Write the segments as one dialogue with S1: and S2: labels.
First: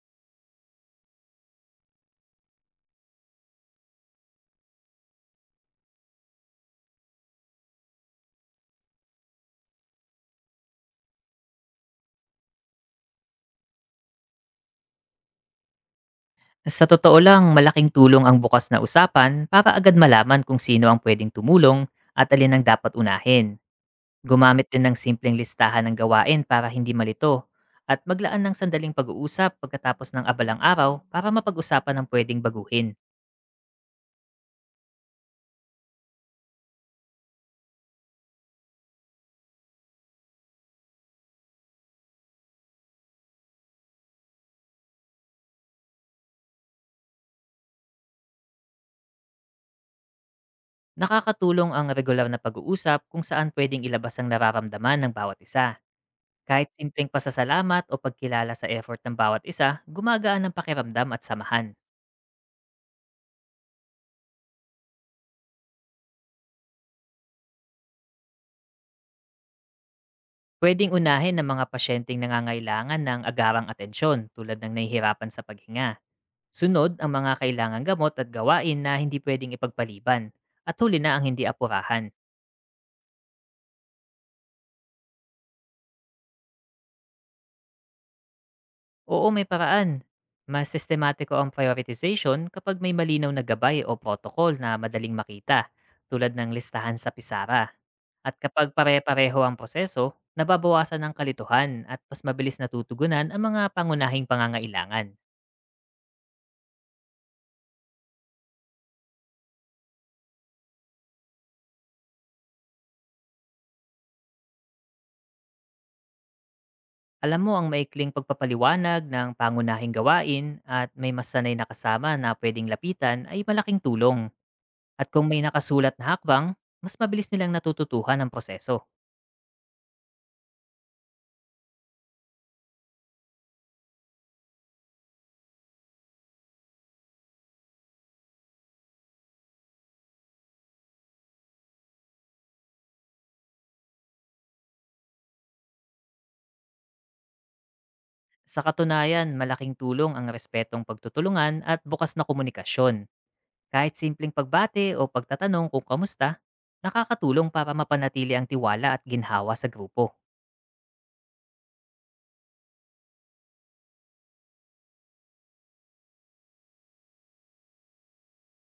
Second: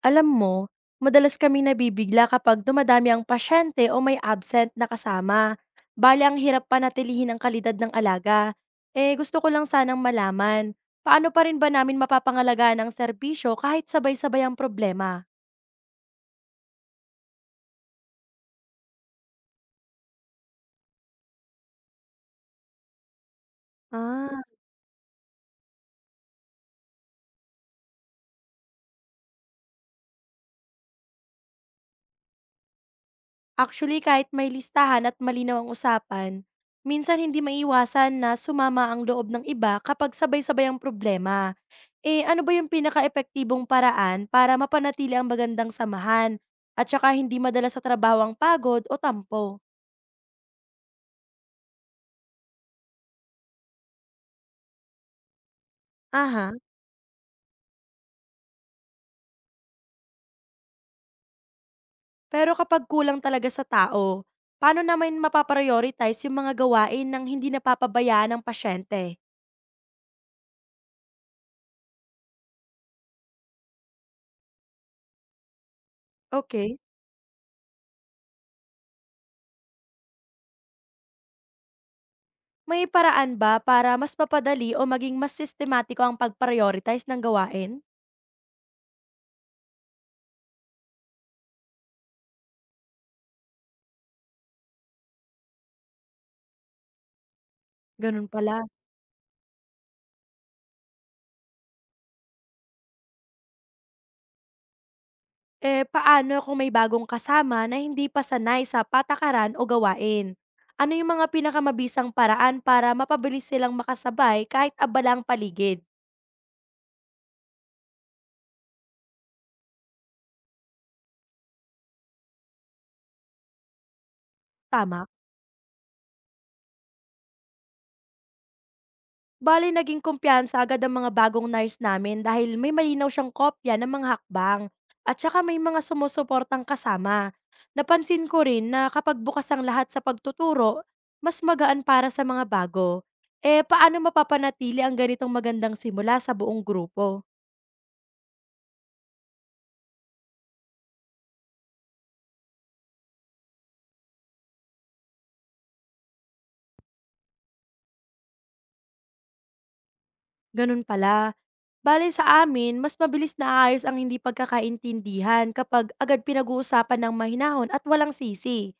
S1: Alam mo, madalas kami nabibigla kapag dumadami ang pasyente o may absent na kasama. Bali ang hirap panatilihin ang kalidad ng alaga. Eh gusto ko lang sanang malaman, paano pa rin ba namin mapapangalagaan ang serbisyo kahit sabay-sabay ang problema?
S2: Sa totoo lang, malaking tulong ang bukas na usapan para agad malaman kung sino ang pwedeng tumulong at alin ang dapat unahin.
S1: Ah,
S2: Gumamit din ng simpleng listahan ng gawain para hindi malito at maglaan ng sandaling pag-uusap pagkatapos ng abalang araw para mapag-usapan ang pwedeng baguhin.
S1: actually kahit may listahan at malinaw ang usapan, minsan hindi maiwasan na sumama ang loob ng iba kapag sabay-sabay ang problema. Eh, ano ba yung pinaka epektibong paraan para mapanatili ang magandang samahan at saka hindi madala sa trabaho ang pagod o tampo?
S2: Nakakatulong ang regular na pag-uusap kung saan pwedeng ilabas ang nararamdaman ng bawat isa.
S1: Aha.
S2: Kahit simpleng pasasalamat o pagkilala sa effort ng bawat isa, gumagaan ang pakiramdam at samahan.
S1: Pero kapag kulang talaga sa tao, paano naman mapaprioritize yung mga gawain ng hindi napapabayaan ng pasyente?
S2: Pwedeng unahin ng mga pasyenteng nangangailangan ng agarang atensyon tulad ng nahihirapan sa paghinga.
S1: Okay.
S2: Sunod ang mga kailangang gamot at gawain na hindi pwedeng ipagpaliban. At huli na ang hindi apurahan.
S1: May paraan ba para mas mapadali o maging mas sistematiko ang pag-prioritize ng gawain?
S2: Oo, may paraan. Mas sistematiko ang prioritization kapag may malinaw na gabay o protocol na madaling makita, tulad ng listahan sa pisara.
S1: Ganun
S2: At
S1: pala.
S2: kapag pare-pareho ang proseso, nababawasan ang kalituhan at mas mabilis natutugunan ang mga pangunahing pangangailangan.
S1: Eh, paano kung may bagong kasama na hindi pa sanay sa patakaran o gawain? Ano yung mga pinakamabisang paraan para mapabilis silang makasabay kahit abalang paligid?
S2: Alam mo, ang maikling pagpapaliwanag ng pangunahing gawain at may masanay na kasama na pwedeng lapitan ay malaking tulong.
S1: Tama.
S2: At kung may nakasulat na hakbang, mas mabilis nilang natututuhan ang proseso.
S1: Bali, naging kumpiyansa agad ang mga bagong nurse namin dahil may malinaw siyang kopya ng mga hakbang at saka may mga sumusuportang kasama. Napansin ko rin na kapag bukas ang lahat sa pagtuturo, mas magaan para sa mga bago. Eh, paano mapapanatili ang ganitong magandang simula sa buong grupo?
S2: Sa katunayan, malaking tulong ang respetong pagtutulungan at bukas na komunikasyon. Kahit simpleng pagbate o pagtatanong kung kamusta, nakakatulong para mapanatili ang tiwala at ginhawa sa grupo.
S1: Ganun pala. Bale sa amin, mas mabilis naayos ang hindi pagkakaintindihan kapag agad pinag-uusapan ng mahinahon at walang sisi.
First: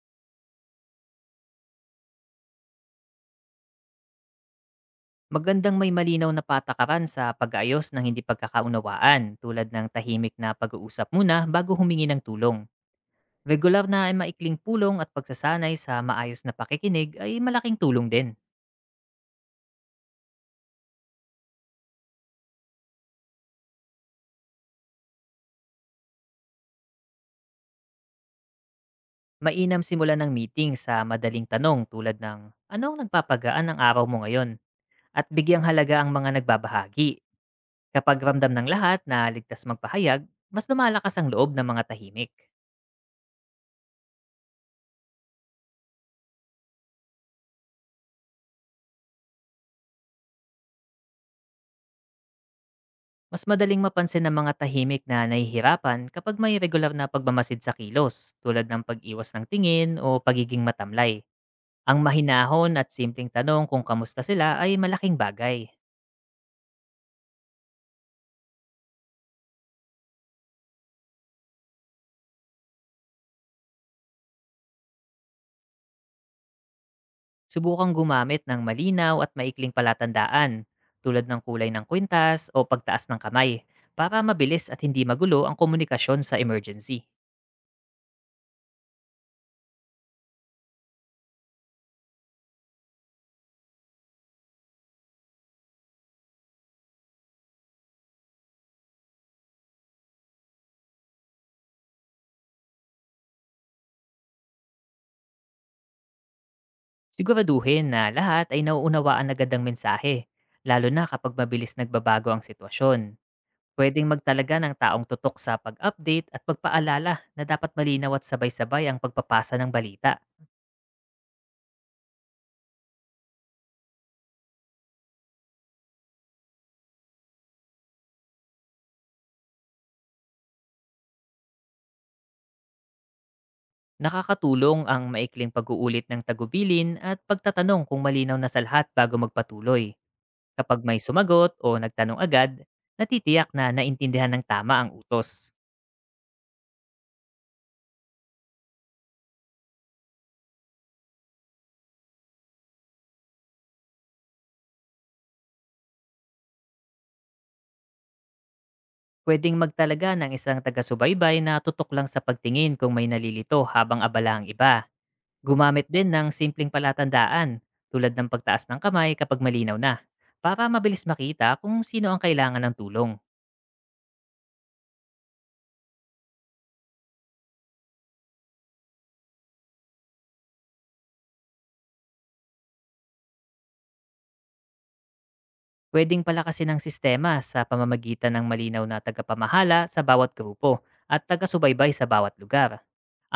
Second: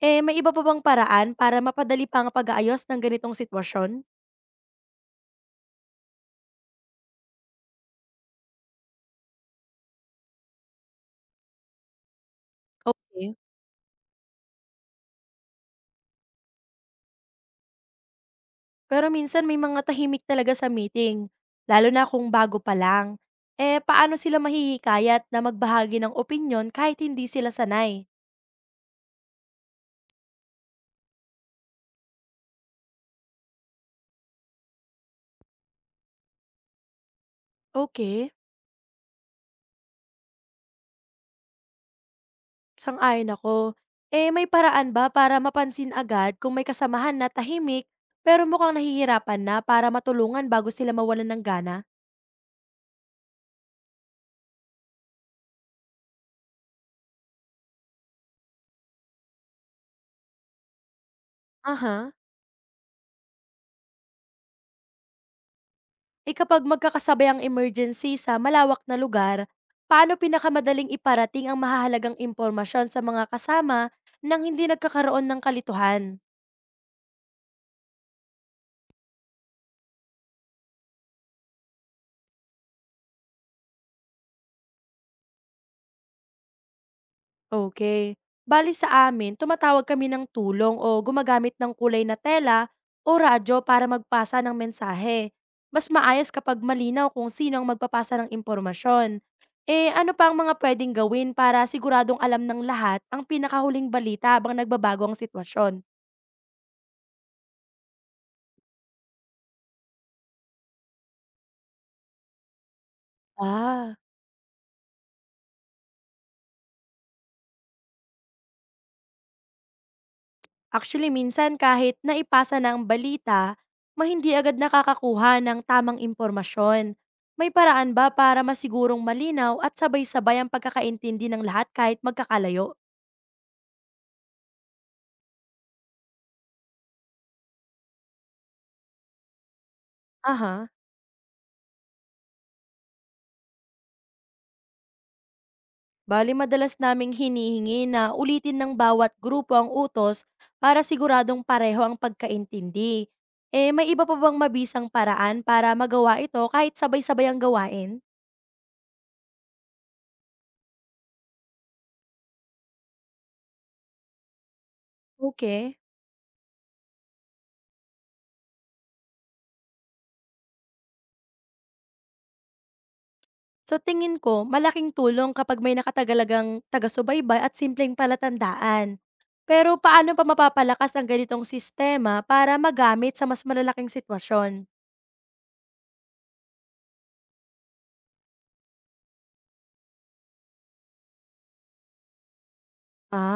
S1: Eh, may iba pa bang paraan para mapadali pa ang pag-aayos ng ganitong sitwasyon?
S2: Magandang may malinaw na patakaran sa pag-aayos ng hindi pagkakaunawaan, tulad ng tahimik na pag-uusap muna bago humingi ng tulong.
S1: Okay.
S2: Regular na ay maikling pulong at pagsasanay sa maayos na pakikinig ay malaking tulong din.
S1: Pero minsan may mga tahimik talaga sa meeting, lalo na kung bago pa lang. Eh, paano sila mahihikayat na magbahagi ng opinyon kahit hindi sila sanay?
S2: Mainam simula ng meeting sa madaling tanong tulad ng, "Ano ang nagpapagaan ng araw mo ngayon?" at bigyang halaga ang mga nagbabahagi. Kapag
S1: Okay.
S2: ramdam ng lahat na ligtas magpahayag, mas lumalakas ang loob ng mga tahimik.
S1: Sang-ayon ako. Eh, may paraan ba para mapansin agad kung may kasamahan na tahimik pero mukhang nahihirapan na para matulungan bago sila mawalan ng gana?
S2: Mas madaling mapansin ng mga tahimik na nahihirapan kapag may regular na pagmamasid sa kilos, tulad ng pag-iwas ng tingin o pagiging matamlay. Ang
S1: Aha.
S2: mahinahon at simpleng tanong kung kamusta sila ay malaking bagay.
S1: Eh kapag magkakasabay ang emergency sa malawak na lugar, paano pinakamadaling iparating ang mahahalagang impormasyon sa mga kasama nang hindi nagkakaroon ng kalituhan?
S2: Subukang gumamit ng malinaw at maikling palatandaan, tulad ng kulay ng kwintas o pagtaas ng kamay, para mabilis at hindi magulo ang komunikasyon sa emergency.
S1: Okay. Bale sa amin, tumatawag kami ng tulong o gumagamit ng kulay na tela o radyo para magpasa ng mensahe. Mas maayos kapag malinaw kung sino ang magpapasa ng impormasyon. Eh, ano pa ang mga pwedeng gawin para siguradong alam ng lahat ang pinakahuling balita habang nagbabago ang sitwasyon?
S2: Siguraduhin na lahat ay nauunawaan agad ang mensahe, lalo na kapag mabilis nagbabago ang sitwasyon.
S1: Ah.
S2: Puwedeng magtalaga ng taong tutok sa pag-update at pagpaalala na dapat malinaw at sabay-sabay ang pagpapasa ng balita.
S1: Actually, minsan kahit naipasa na ang balita, hindi agad nakakakuha ng tamang impormasyon. May paraan ba para masigurong malinaw at sabay-sabay ang pagkakaintindi ng lahat kahit magkakalayo?
S2: Nakakatulong ang maikling pag-uulit ng tagubilin at pagtatanong kung malinaw na sa lahat bago magpatuloy.
S1: Aha.
S2: Kapag may sumagot o nagtanong agad, natitiyak na naintindihan ng tama ang utos.
S1: Bali madalas naming hinihingi na ulitin ng bawat grupo ang utos para siguradong pareho ang pagkaintindi. Eh, may iba pa bang mabisang paraan para magawa ito kahit sabay-sabay ang gawain?
S2: Pwedeng magtalaga ng isang taga-subaybay na tutok lang sa pagtingin kung may nalilito habang abala ang iba.
S1: Okay.
S2: Gumamit din ng simpleng palatandaan tulad ng pagtaas ng kamay kapag malinaw na, para mabilis makita kung sino ang kailangan ng tulong.
S1: Sa tingin ko, malaking tulong kapag may nakatagalagang taga-subaybay at simpleng palatandaan. Pero paano pa mapapalakas ang ganitong sistema para magamit sa mas malalaking sitwasyon?
S2: Pwedeng palakasin ng sistema sa pamamagitan ng malinaw na tagapamahala sa bawat grupo at tagasubaybay sa bawat lugar.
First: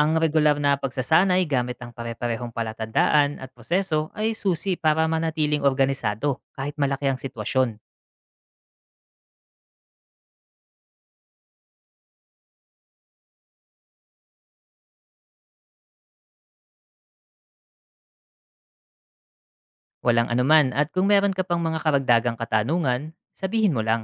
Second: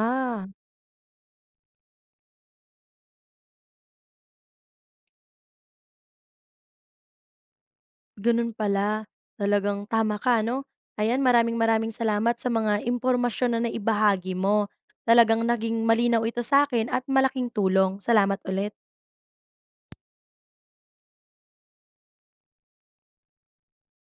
S2: Ang regular na pagsasanay gamit ang pare-parehong palatandaan at proseso ay susi para manatiling organisado kahit malaki ang sitwasyon.
S1: ganun pala. Talagang tama ka, no? Ayan, maraming maraming salamat sa mga impormasyon na naibahagi mo. Talagang naging malinaw ito sa akin at malaking tulong. Salamat ulit.
S2: Walang anuman, at kung meron ka pang mga karagdagang katanungan, sabihin mo lang.